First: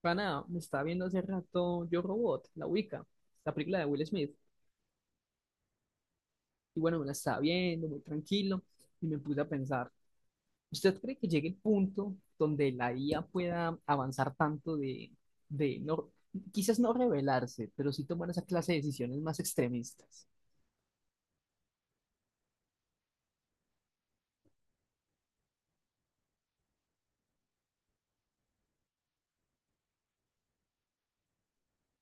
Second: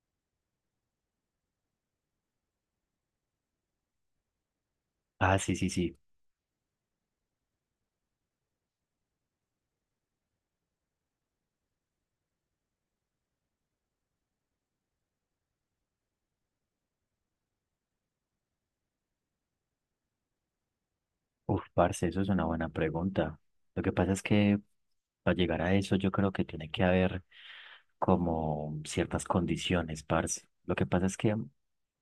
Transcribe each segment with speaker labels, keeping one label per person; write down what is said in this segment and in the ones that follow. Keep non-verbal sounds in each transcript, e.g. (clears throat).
Speaker 1: Para nada, me estaba viendo hace rato Yo, Robot, la Wicca, la película de Will Smith.
Speaker 2: Ah, sí, sí, sí.
Speaker 1: Y bueno, me la estaba viendo muy tranquilo y me puse a pensar, ¿usted cree que llegue el punto donde la IA pueda avanzar tanto de no, quizás no rebelarse, pero sí tomar esa clase de decisiones más extremistas?
Speaker 2: Parce, eso es una buena pregunta. Lo que pasa es que para llegar a eso yo creo que tiene que haber como ciertas condiciones, parce. Lo que pasa es que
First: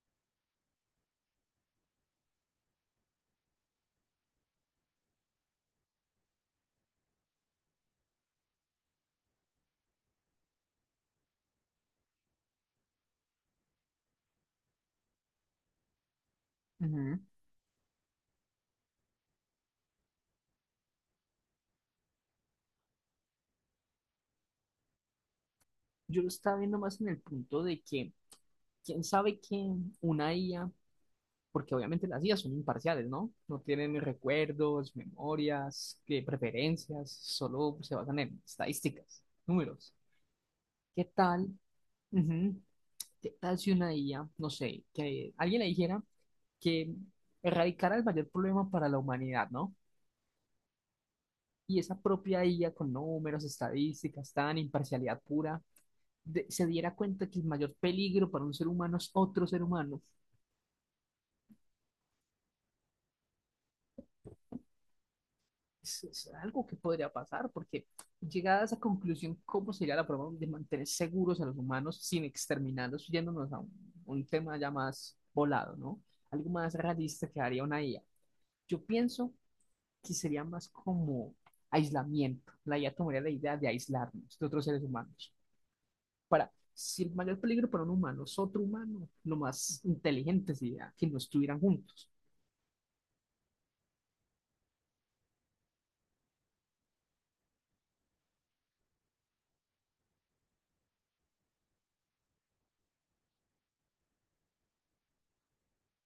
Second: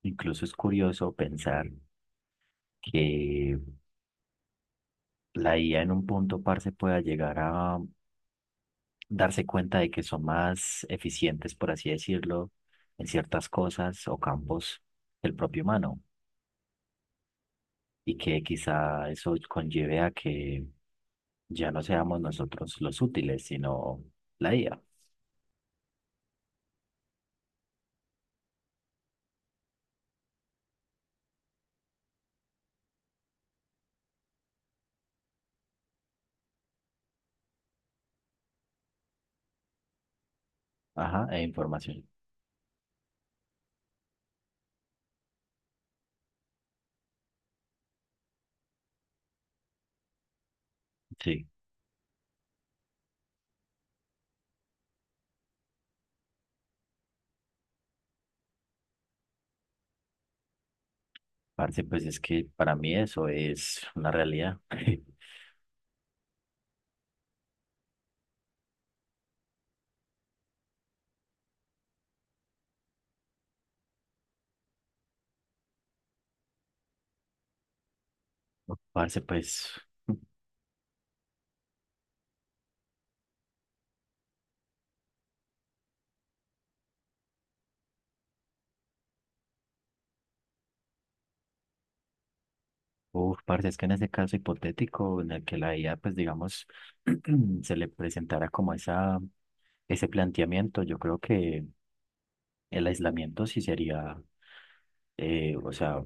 Speaker 2: incluso es curioso pensar que la IA en un punto, parce, pueda llegar a darse cuenta de que son más eficientes, por así decirlo, en ciertas cosas o campos del propio humano,
Speaker 1: Ujú.
Speaker 2: y que quizá eso conlleve a que ya no seamos nosotros los útiles, sino la IA.
Speaker 1: Yo lo estaba viendo más en el punto de que, ¿quién sabe? Que una IA, porque obviamente las IAs son imparciales, ¿no? No tienen recuerdos, memorias, preferencias, solo se basan en estadísticas, números. ¿Qué
Speaker 2: Ajá, e
Speaker 1: tal?
Speaker 2: información.
Speaker 1: Ujú. ¿Qué tal si una IA, no sé, que alguien le dijera que erradicara el mayor problema para la humanidad, ¿no?
Speaker 2: Sí,
Speaker 1: Y esa propia IA, con números, estadísticas, tan imparcialidad pura, se diera cuenta que el mayor peligro para un ser humano es otro ser humano,
Speaker 2: parce, pues es que para mí eso es una realidad. (laughs)
Speaker 1: es algo que podría pasar, porque, llegada a esa conclusión, ¿cómo sería la forma de mantener seguros a los humanos sin exterminarlos, yéndonos a un tema ya más volado, ¿no? Algo más realista que haría una IA. Yo
Speaker 2: Parce,
Speaker 1: pienso
Speaker 2: pues,
Speaker 1: que sería más como aislamiento. La IA tomaría la idea de aislarnos de otros seres humanos. Para, si el mayor peligro para un humano es otro humano, lo más inteligente sería que no estuvieran juntos.
Speaker 2: parce, es que en ese caso hipotético en el que la IA, pues digamos, (clears throat) se le presentara como ese planteamiento, yo creo que el aislamiento sí sería, o sea,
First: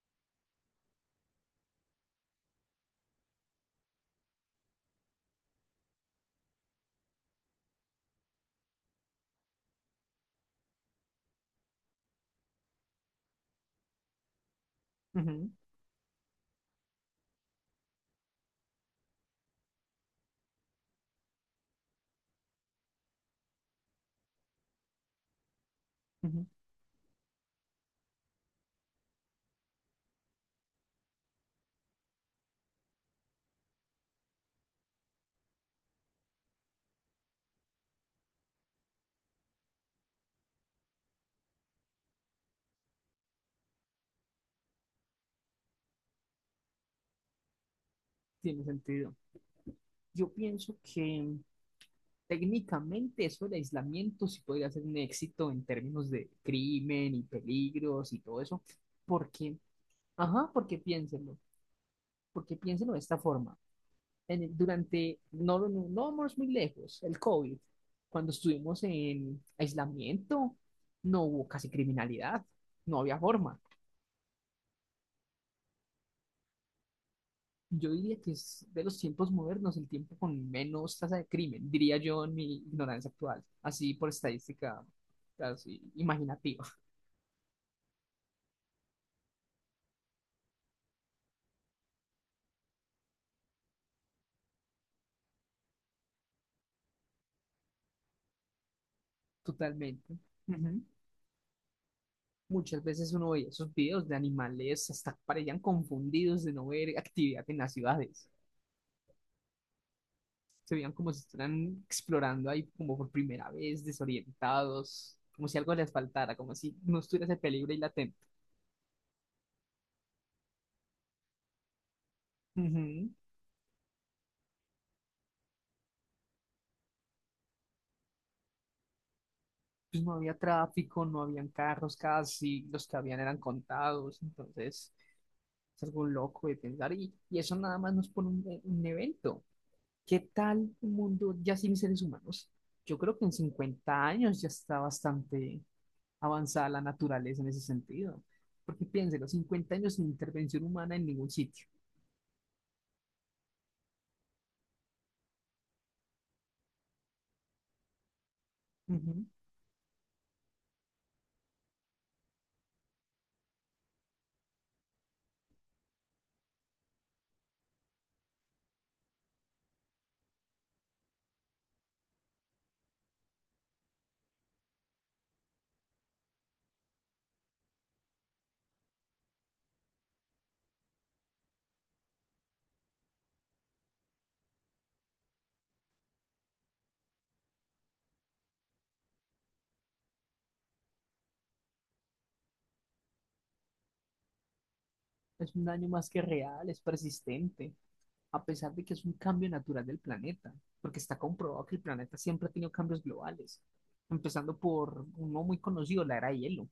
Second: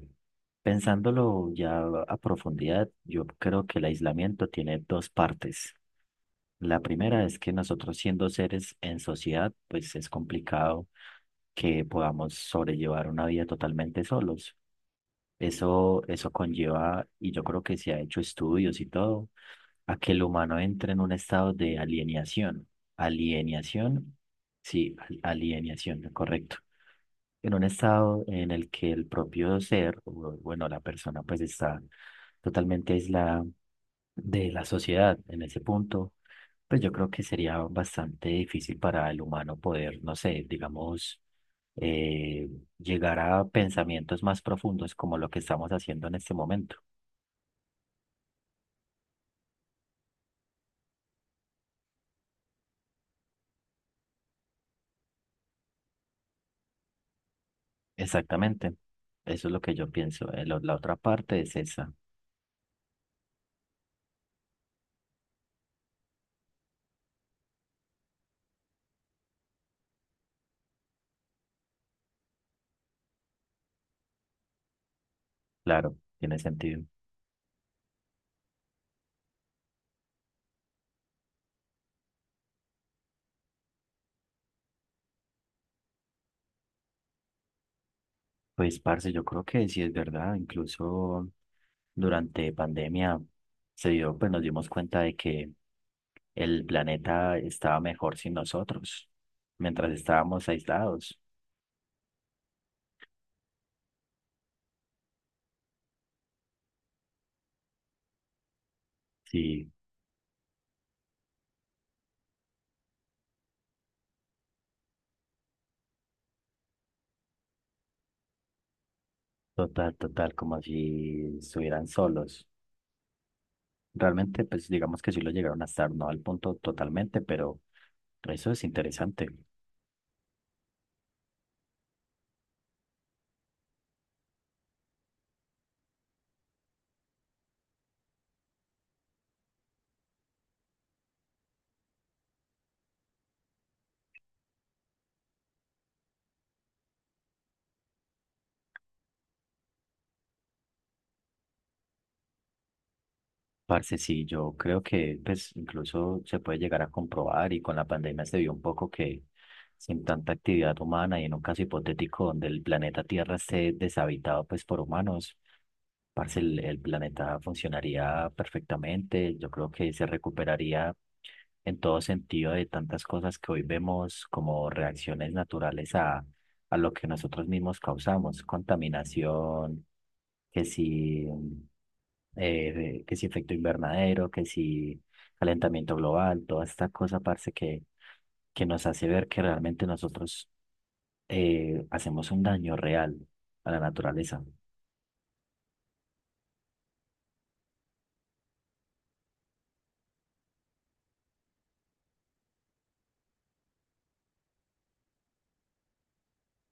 Speaker 2: pensándolo ya a profundidad, yo creo que el aislamiento tiene dos partes. La primera es que nosotros, siendo seres en sociedad, pues es complicado que podamos sobrellevar una vida totalmente solos.
Speaker 1: Ujú,
Speaker 2: Eso conlleva, y yo creo que se ha hecho estudios y todo, a que el humano entre en un estado de alienación. Alienación, sí, alienación,
Speaker 1: ujú.
Speaker 2: correcto. En un estado en el que el propio bueno, la persona pues está totalmente aislada de la sociedad en ese punto, pues yo creo que sería bastante difícil para el humano poder, no sé, digamos, eh, llegar a pensamientos más profundos como lo que estamos haciendo en este momento.
Speaker 1: Tiene sentido. Yo pienso que técnicamente eso del aislamiento sí podría ser un éxito en términos de crimen y peligros y todo eso,
Speaker 2: Exactamente, eso es
Speaker 1: porque,
Speaker 2: lo que yo pienso.
Speaker 1: ajá,
Speaker 2: La otra parte es esa,
Speaker 1: porque piénsenlo de esta forma. Durante, no, no, no vamos muy lejos, el COVID, cuando estuvimos en aislamiento, no hubo casi criminalidad, no había forma.
Speaker 2: claro, tiene sentido.
Speaker 1: Yo diría que es de los tiempos modernos el tiempo con menos tasa de crimen, diría yo en mi ignorancia actual, así por estadística, así imaginativa.
Speaker 2: Pues, parce, yo creo que sí es verdad, incluso durante pandemia se dio, pues nos dimos cuenta de que el planeta estaba mejor sin nosotros, mientras
Speaker 1: Totalmente.
Speaker 2: estábamos
Speaker 1: Ujú.
Speaker 2: aislados.
Speaker 1: Muchas veces uno veía esos videos de animales, hasta parecían confundidos de no ver actividad en las ciudades.
Speaker 2: Sí,
Speaker 1: Se veían como si estuvieran explorando ahí como por primera vez, desorientados, como si algo les faltara, como si no estuviera ese peligro ahí latente.
Speaker 2: total, total, como si estuvieran solos.
Speaker 1: Ujú.
Speaker 2: Realmente, pues digamos que sí lo llegaron a estar, no al punto totalmente, pero eso es interesante.
Speaker 1: Pues no había tráfico, no habían carros casi, los que habían eran contados, entonces es algo loco de pensar, y eso nada más nos pone un evento. ¿Qué tal un mundo ya sin seres humanos? Yo creo que en 50 años ya está bastante avanzada la naturaleza en ese sentido. Porque piénselo, 50 años sin intervención humana en ningún sitio.
Speaker 2: Parce, sí, yo creo que pues incluso se puede llegar a comprobar, y con la pandemia se vio un poco que
Speaker 1: Ujú.
Speaker 2: sin tanta actividad humana y en un caso hipotético donde el planeta Tierra esté deshabitado pues por humanos, parce, el planeta funcionaría perfectamente. Yo creo que se recuperaría en todo sentido de tantas cosas que hoy vemos como reacciones naturales a lo que nosotros mismos causamos: contaminación, que si, que si efecto invernadero, que si calentamiento global, toda esta cosa, parce, que nos hace ver que realmente nosotros, hacemos un daño real a la naturaleza.
Speaker 1: Es un daño más que real, es persistente, a pesar de que es un cambio natural del planeta, porque está comprobado que el planeta siempre ha tenido cambios globales, empezando por uno muy conocido, la era de hielo.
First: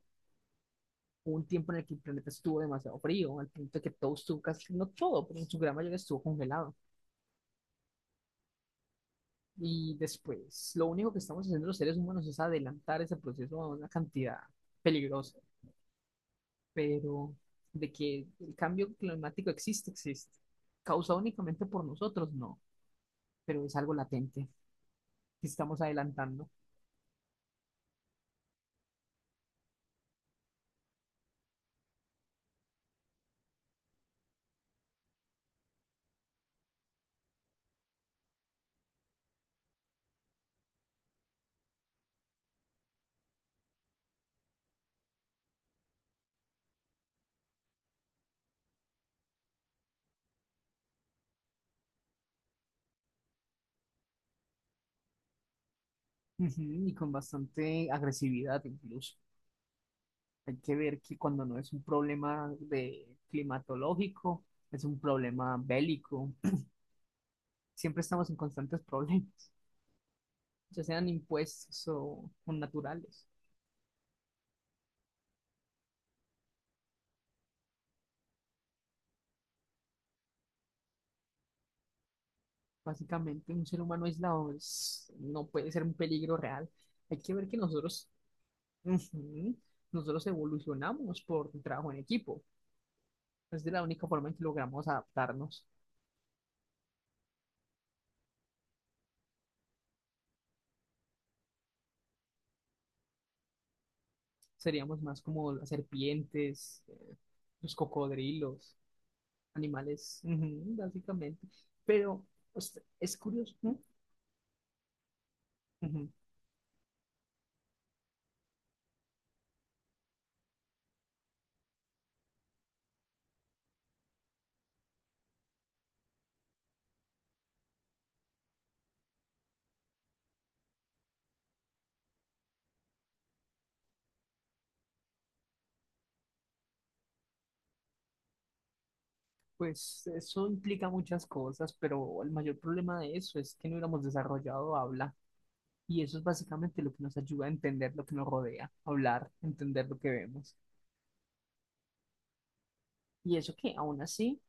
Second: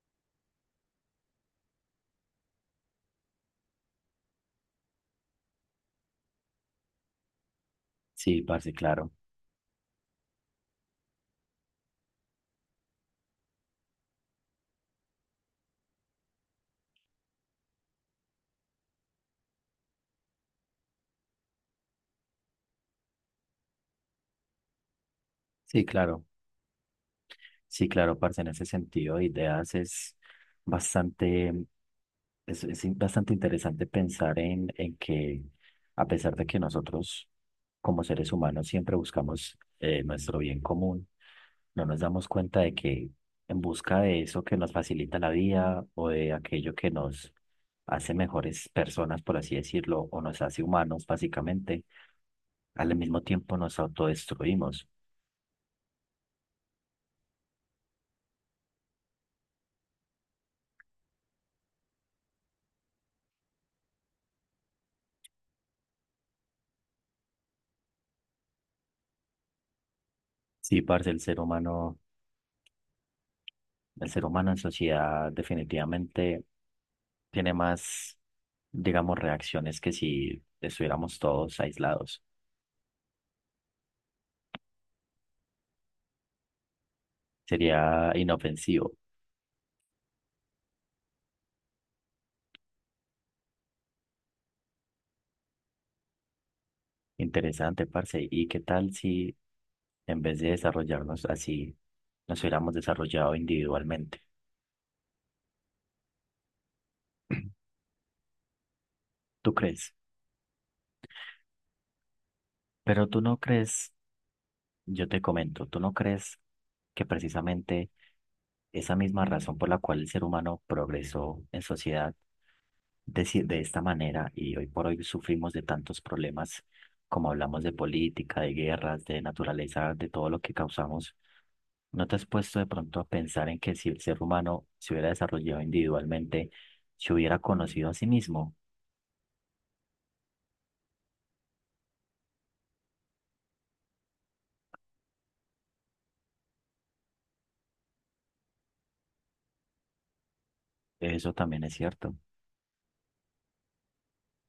Speaker 1: Hubo un tiempo en el que el planeta estuvo demasiado frío, al punto de que todo estuvo casi, no todo, pero en su gran mayoría estuvo congelado.
Speaker 2: Sí, parce, claro.
Speaker 1: Y después, lo único que estamos haciendo los seres humanos es adelantar ese proceso a una cantidad peligrosa, pero de que el cambio climático existe, existe. Causado únicamente por nosotros, no, pero es algo latente que estamos
Speaker 2: Sí, claro.
Speaker 1: adelantando.
Speaker 2: Sí, claro, parce, en ese sentido, de ideas es bastante, es, bastante interesante pensar en que a pesar de que nosotros como seres humanos siempre buscamos, nuestro bien común, no nos damos cuenta de que en busca de eso que nos facilita la vida o de aquello que nos hace mejores personas, por así decirlo, o nos hace humanos, básicamente, al mismo tiempo nos autodestruimos.
Speaker 1: Ujú. Y con bastante agresividad incluso. Hay que ver que cuando no es un problema de climatológico, es un problema bélico. Siempre estamos en constantes problemas,
Speaker 2: Sí,
Speaker 1: ya sean
Speaker 2: parce, el ser
Speaker 1: impuestos
Speaker 2: humano
Speaker 1: o naturales.
Speaker 2: El ser humano en sociedad definitivamente tiene más, digamos, reacciones que si estuviéramos todos aislados.
Speaker 1: Básicamente, un ser humano aislado no puede ser un peligro real. Hay que ver que nosotros,
Speaker 2: Sería inofensivo,
Speaker 1: ujú, nosotros evolucionamos por un trabajo en equipo. Es de la única forma en que logramos adaptarnos.
Speaker 2: interesante, parce. ¿Y qué tal si en vez de desarrollarnos así, nos hubiéramos desarrollado individualmente?
Speaker 1: Seríamos más como las serpientes, los cocodrilos,
Speaker 2: ¿Tú crees?
Speaker 1: animales, ujú, básicamente. Pero pues,
Speaker 2: Pero
Speaker 1: es
Speaker 2: tú no
Speaker 1: curioso, ¿no?
Speaker 2: crees Yo te comento, ¿tú no
Speaker 1: Ujú.
Speaker 2: crees que precisamente esa misma razón por la cual el ser humano progresó en sociedad de esta manera y hoy por hoy sufrimos de tantos problemas, como hablamos de política, de guerras, de naturaleza, de todo lo que causamos? ¿No te has puesto de pronto a pensar en que si el ser humano se hubiera desarrollado individualmente, se hubiera conocido a sí mismo?
Speaker 1: Pues eso implica muchas cosas, pero el mayor problema de eso es que no hubiéramos desarrollado habla. Y eso es básicamente lo que nos ayuda a entender lo que nos rodea, hablar, entender lo que vemos.
Speaker 2: Eso también es cierto,
Speaker 1: Y eso que aún así,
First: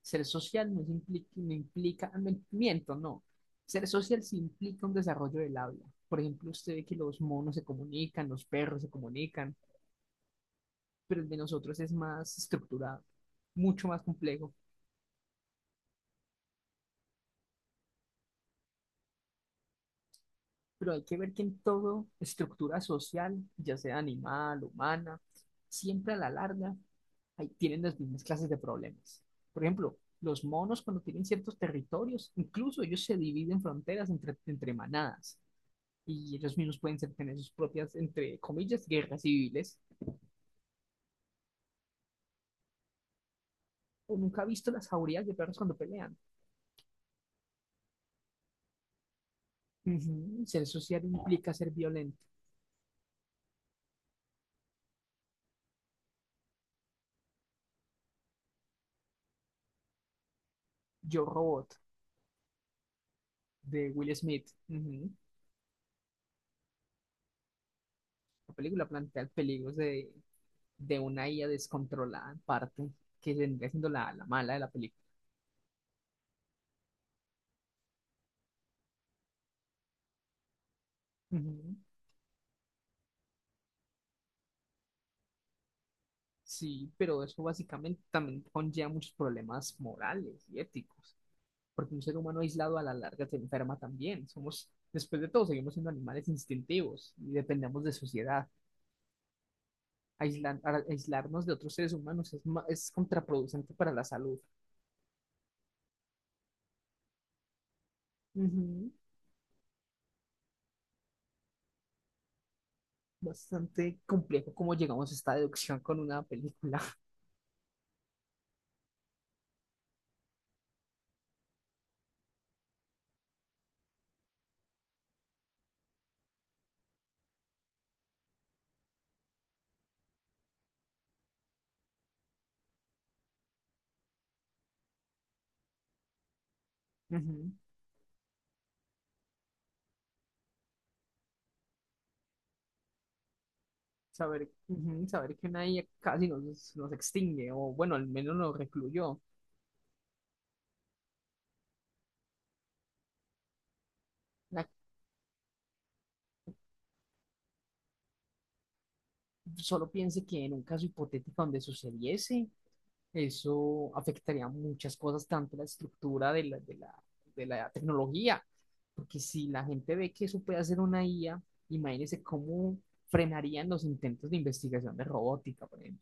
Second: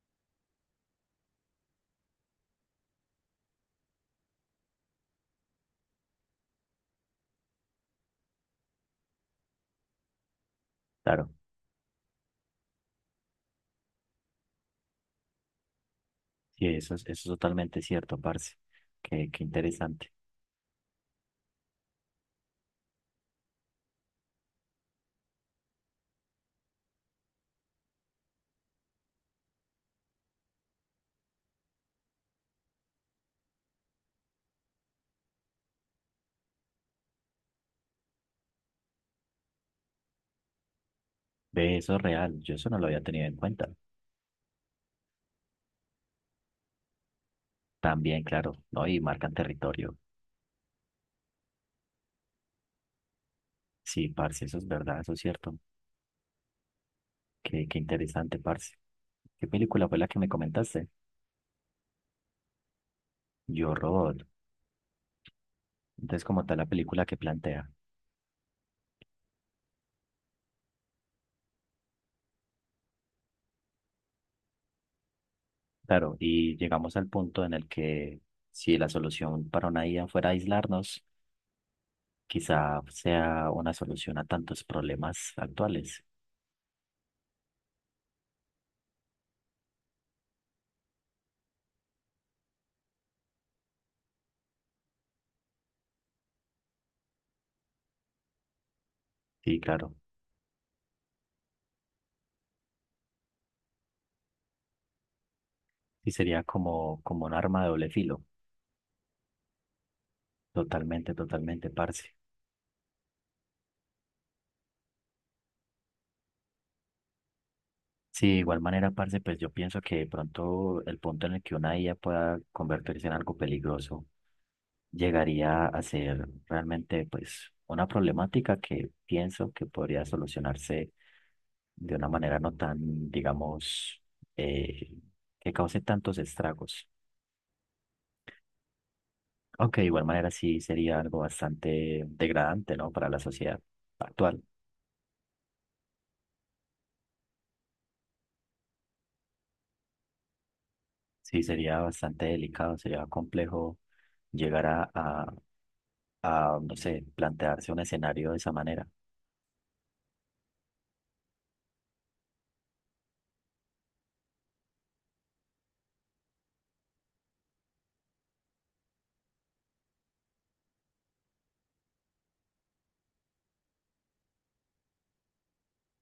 Speaker 1: ser social no, implica, no implica, miento, no. Ser social sí implica un desarrollo del habla. Por ejemplo, usted ve que los monos se comunican, los perros se comunican, pero el
Speaker 2: claro,
Speaker 1: de nosotros es más estructurado, mucho más complejo.
Speaker 2: sí, eso es totalmente cierto, parce. Qué, qué interesante.
Speaker 1: Pero hay que ver que en toda estructura social, ya sea animal, humana, siempre a la larga tienen las mismas clases de problemas. Por ejemplo, los monos cuando tienen ciertos territorios, incluso ellos se dividen fronteras entre manadas, y ellos mismos pueden tener sus propias, entre comillas, guerras civiles.
Speaker 2: Ve, eso es real, yo eso no lo había tenido en cuenta.
Speaker 1: O nunca he visto las jaurías de perros cuando pelean.
Speaker 2: También, claro, ¿no? Y marcan territorio.
Speaker 1: Ujú. Ser social implica ser violento.
Speaker 2: Sí, parce, eso es verdad, eso es cierto. Qué, qué interesante, parce. ¿Qué película fue la que me comentaste?
Speaker 1: Yo, Robot,
Speaker 2: Yo,
Speaker 1: de Will
Speaker 2: Robot.
Speaker 1: Smith. Ujú.
Speaker 2: Entonces, como tal, la película que plantea.
Speaker 1: La película plantea peligros de una IA descontrolada en parte, que vendría siendo la mala de la película.
Speaker 2: Claro, y llegamos al punto en el que si la solución para una IA fuera aislarnos,
Speaker 1: Ujú.
Speaker 2: quizá sea una solución a tantos problemas actuales.
Speaker 1: Sí, pero eso básicamente también conlleva muchos problemas morales y éticos, porque un ser humano aislado a la larga se enferma también. Somos, después de todo, seguimos siendo animales instintivos y dependemos de sociedad.
Speaker 2: Sí, claro.
Speaker 1: Aislarnos de otros seres humanos es contraproducente para la salud.
Speaker 2: Y sería como, como un arma de doble filo.
Speaker 1: Ujú.
Speaker 2: Totalmente, totalmente, parce.
Speaker 1: Bastante complejo cómo llegamos a esta deducción con una película.
Speaker 2: Sí, de igual manera, parce, pues yo pienso que de pronto el punto en el que una IA pueda convertirse en algo peligroso llegaría a ser realmente pues una problemática que pienso que podría solucionarse de una manera no tan, digamos, eh, que cause tantos estragos.
Speaker 1: (laughs)
Speaker 2: Aunque de igual manera sí sería algo bastante degradante, ¿no? Para la sociedad actual.
Speaker 1: Saber, ujú, saber que una IA casi nos extingue, o bueno, al menos nos recluyó.
Speaker 2: Sí, sería bastante delicado, sería complejo llegar
Speaker 1: La-
Speaker 2: a, no sé, plantearse un escenario de esa manera.
Speaker 1: solo piense que en un caso hipotético donde sucediese, eso afectaría muchas cosas, tanto la estructura de la tecnología, porque si la gente ve que eso puede hacer una IA, imagínese cómo frenarían los intentos de investigación de robótica, por ejemplo.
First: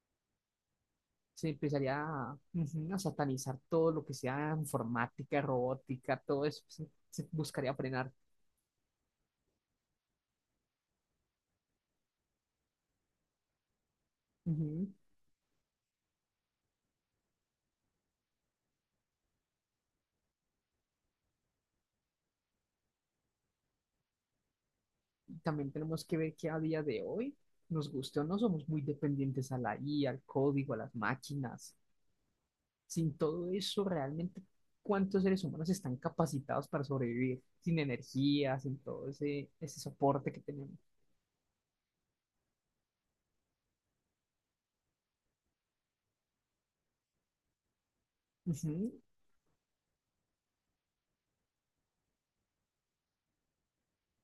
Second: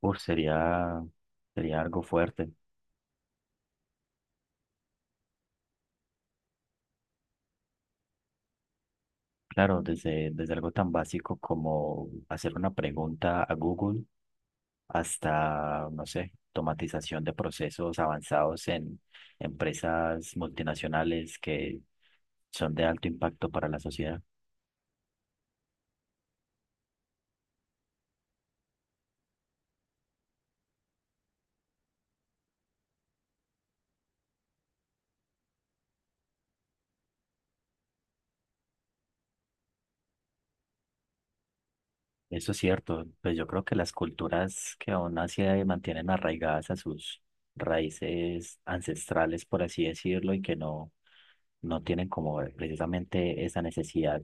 Speaker 2: Uf,
Speaker 1: Se
Speaker 2: sería
Speaker 1: empezaría
Speaker 2: algo
Speaker 1: a,
Speaker 2: fuerte.
Speaker 1: ujú, a satanizar todo lo que sea informática, robótica, todo eso se buscaría frenar.
Speaker 2: Claro, desde algo tan básico como hacer una pregunta a Google
Speaker 1: Ujú.
Speaker 2: hasta, no sé, automatización de procesos avanzados en empresas multinacionales que son de alto impacto para la sociedad.
Speaker 1: También tenemos que ver que a día de hoy, nos guste o no, somos muy dependientes a la IA, al código, a las máquinas. Sin todo eso, realmente, ¿cuántos seres humanos están capacitados para sobrevivir sin energía, sin todo ese soporte que tenemos?
Speaker 2: Eso es cierto, pues yo creo que las culturas que aún así, mantienen arraigadas a sus raíces
Speaker 1: Ujú,
Speaker 2: ancestrales, por así decirlo, y que no, no tienen como, precisamente esa necesidad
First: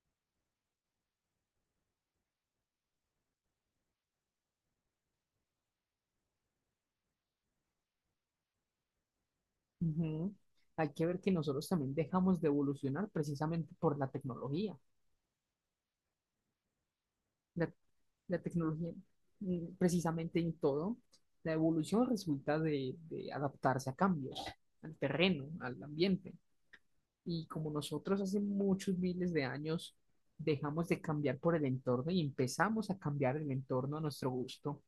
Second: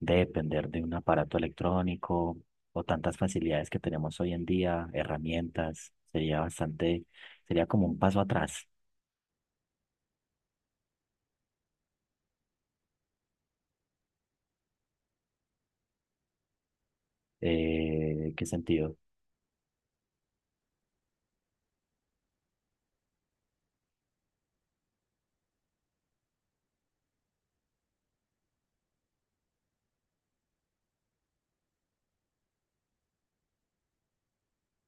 Speaker 2: de depender de un aparato electrónico o tantas facilidades que tenemos hoy en día, herramientas, sería como un paso atrás.
Speaker 1: ujú. Hay que ver que nosotros también dejamos de evolucionar precisamente por la tecnología. La, la
Speaker 2: ¿Qué
Speaker 1: tecnología,
Speaker 2: sentido?
Speaker 1: precisamente en todo, la evolución resulta de adaptarse a cambios, al terreno, al ambiente. Y como nosotros hace muchos miles de años dejamos de cambiar por el entorno y empezamos a cambiar el entorno a nuestro gusto,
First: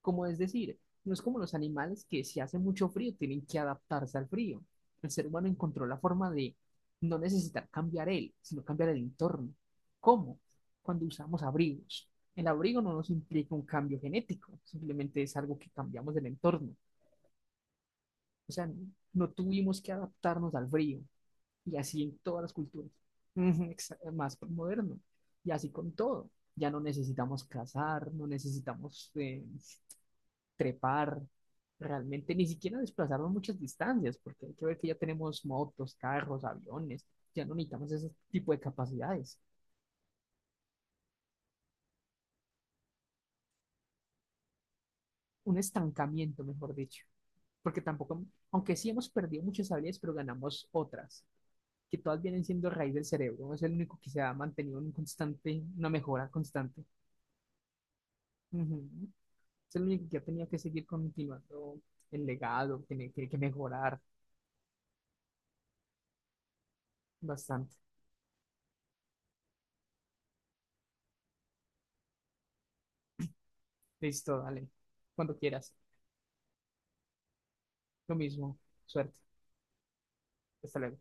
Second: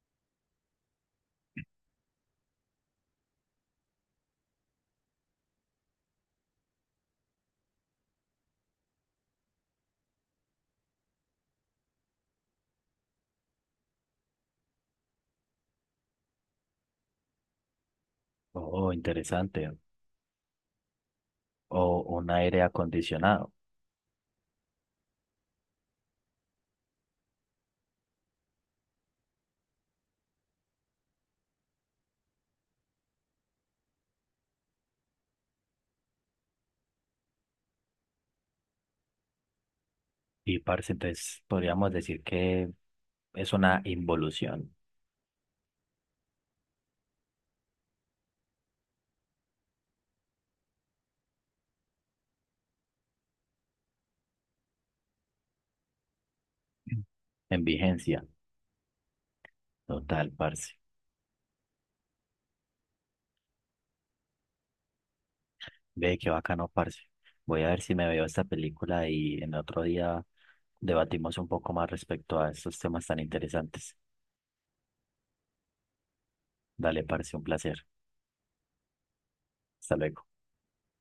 Speaker 1: como es decir, no es como los animales que si hace mucho frío tienen que adaptarse al frío. El ser humano encontró la forma de no necesitar cambiar él, sino cambiar el entorno. ¿Cómo? Cuando usamos abrigos. El abrigo no nos implica un cambio genético, simplemente es algo que cambiamos del entorno. O sea,
Speaker 2: Oh,
Speaker 1: no
Speaker 2: interesante.
Speaker 1: tuvimos que adaptarnos al frío, y
Speaker 2: O
Speaker 1: así en
Speaker 2: un
Speaker 1: todas las
Speaker 2: aire
Speaker 1: culturas.
Speaker 2: acondicionado.
Speaker 1: (laughs) Más moderno. Y así con todo. Ya no necesitamos cazar, no necesitamos trepar, realmente ni siquiera desplazarnos muchas distancias, porque hay que ver que ya tenemos motos, carros, aviones, ya no necesitamos ese tipo de capacidades.
Speaker 2: Y parce, entonces podríamos decir que es una involución
Speaker 1: Un estancamiento, mejor dicho, porque tampoco, aunque sí hemos perdido muchas habilidades, pero ganamos otras, que todas vienen siendo raíz del cerebro, es el único que se ha mantenido en constante, una mejora constante.
Speaker 2: en vigencia.
Speaker 1: Ujú. Es el único que ha
Speaker 2: Total,
Speaker 1: tenido que
Speaker 2: parce.
Speaker 1: seguir continuando el legado, tiene que mejorar
Speaker 2: Ve qué bacano, parce. Voy a
Speaker 1: bastante.
Speaker 2: ver si me veo esta película y en otro día debatimos un poco más respecto a estos temas tan interesantes.
Speaker 1: Listo, dale. Cuando quieras.
Speaker 2: Dale, parce, un placer.
Speaker 1: Lo mismo. Suerte.
Speaker 2: Hasta luego.
Speaker 1: Hasta luego.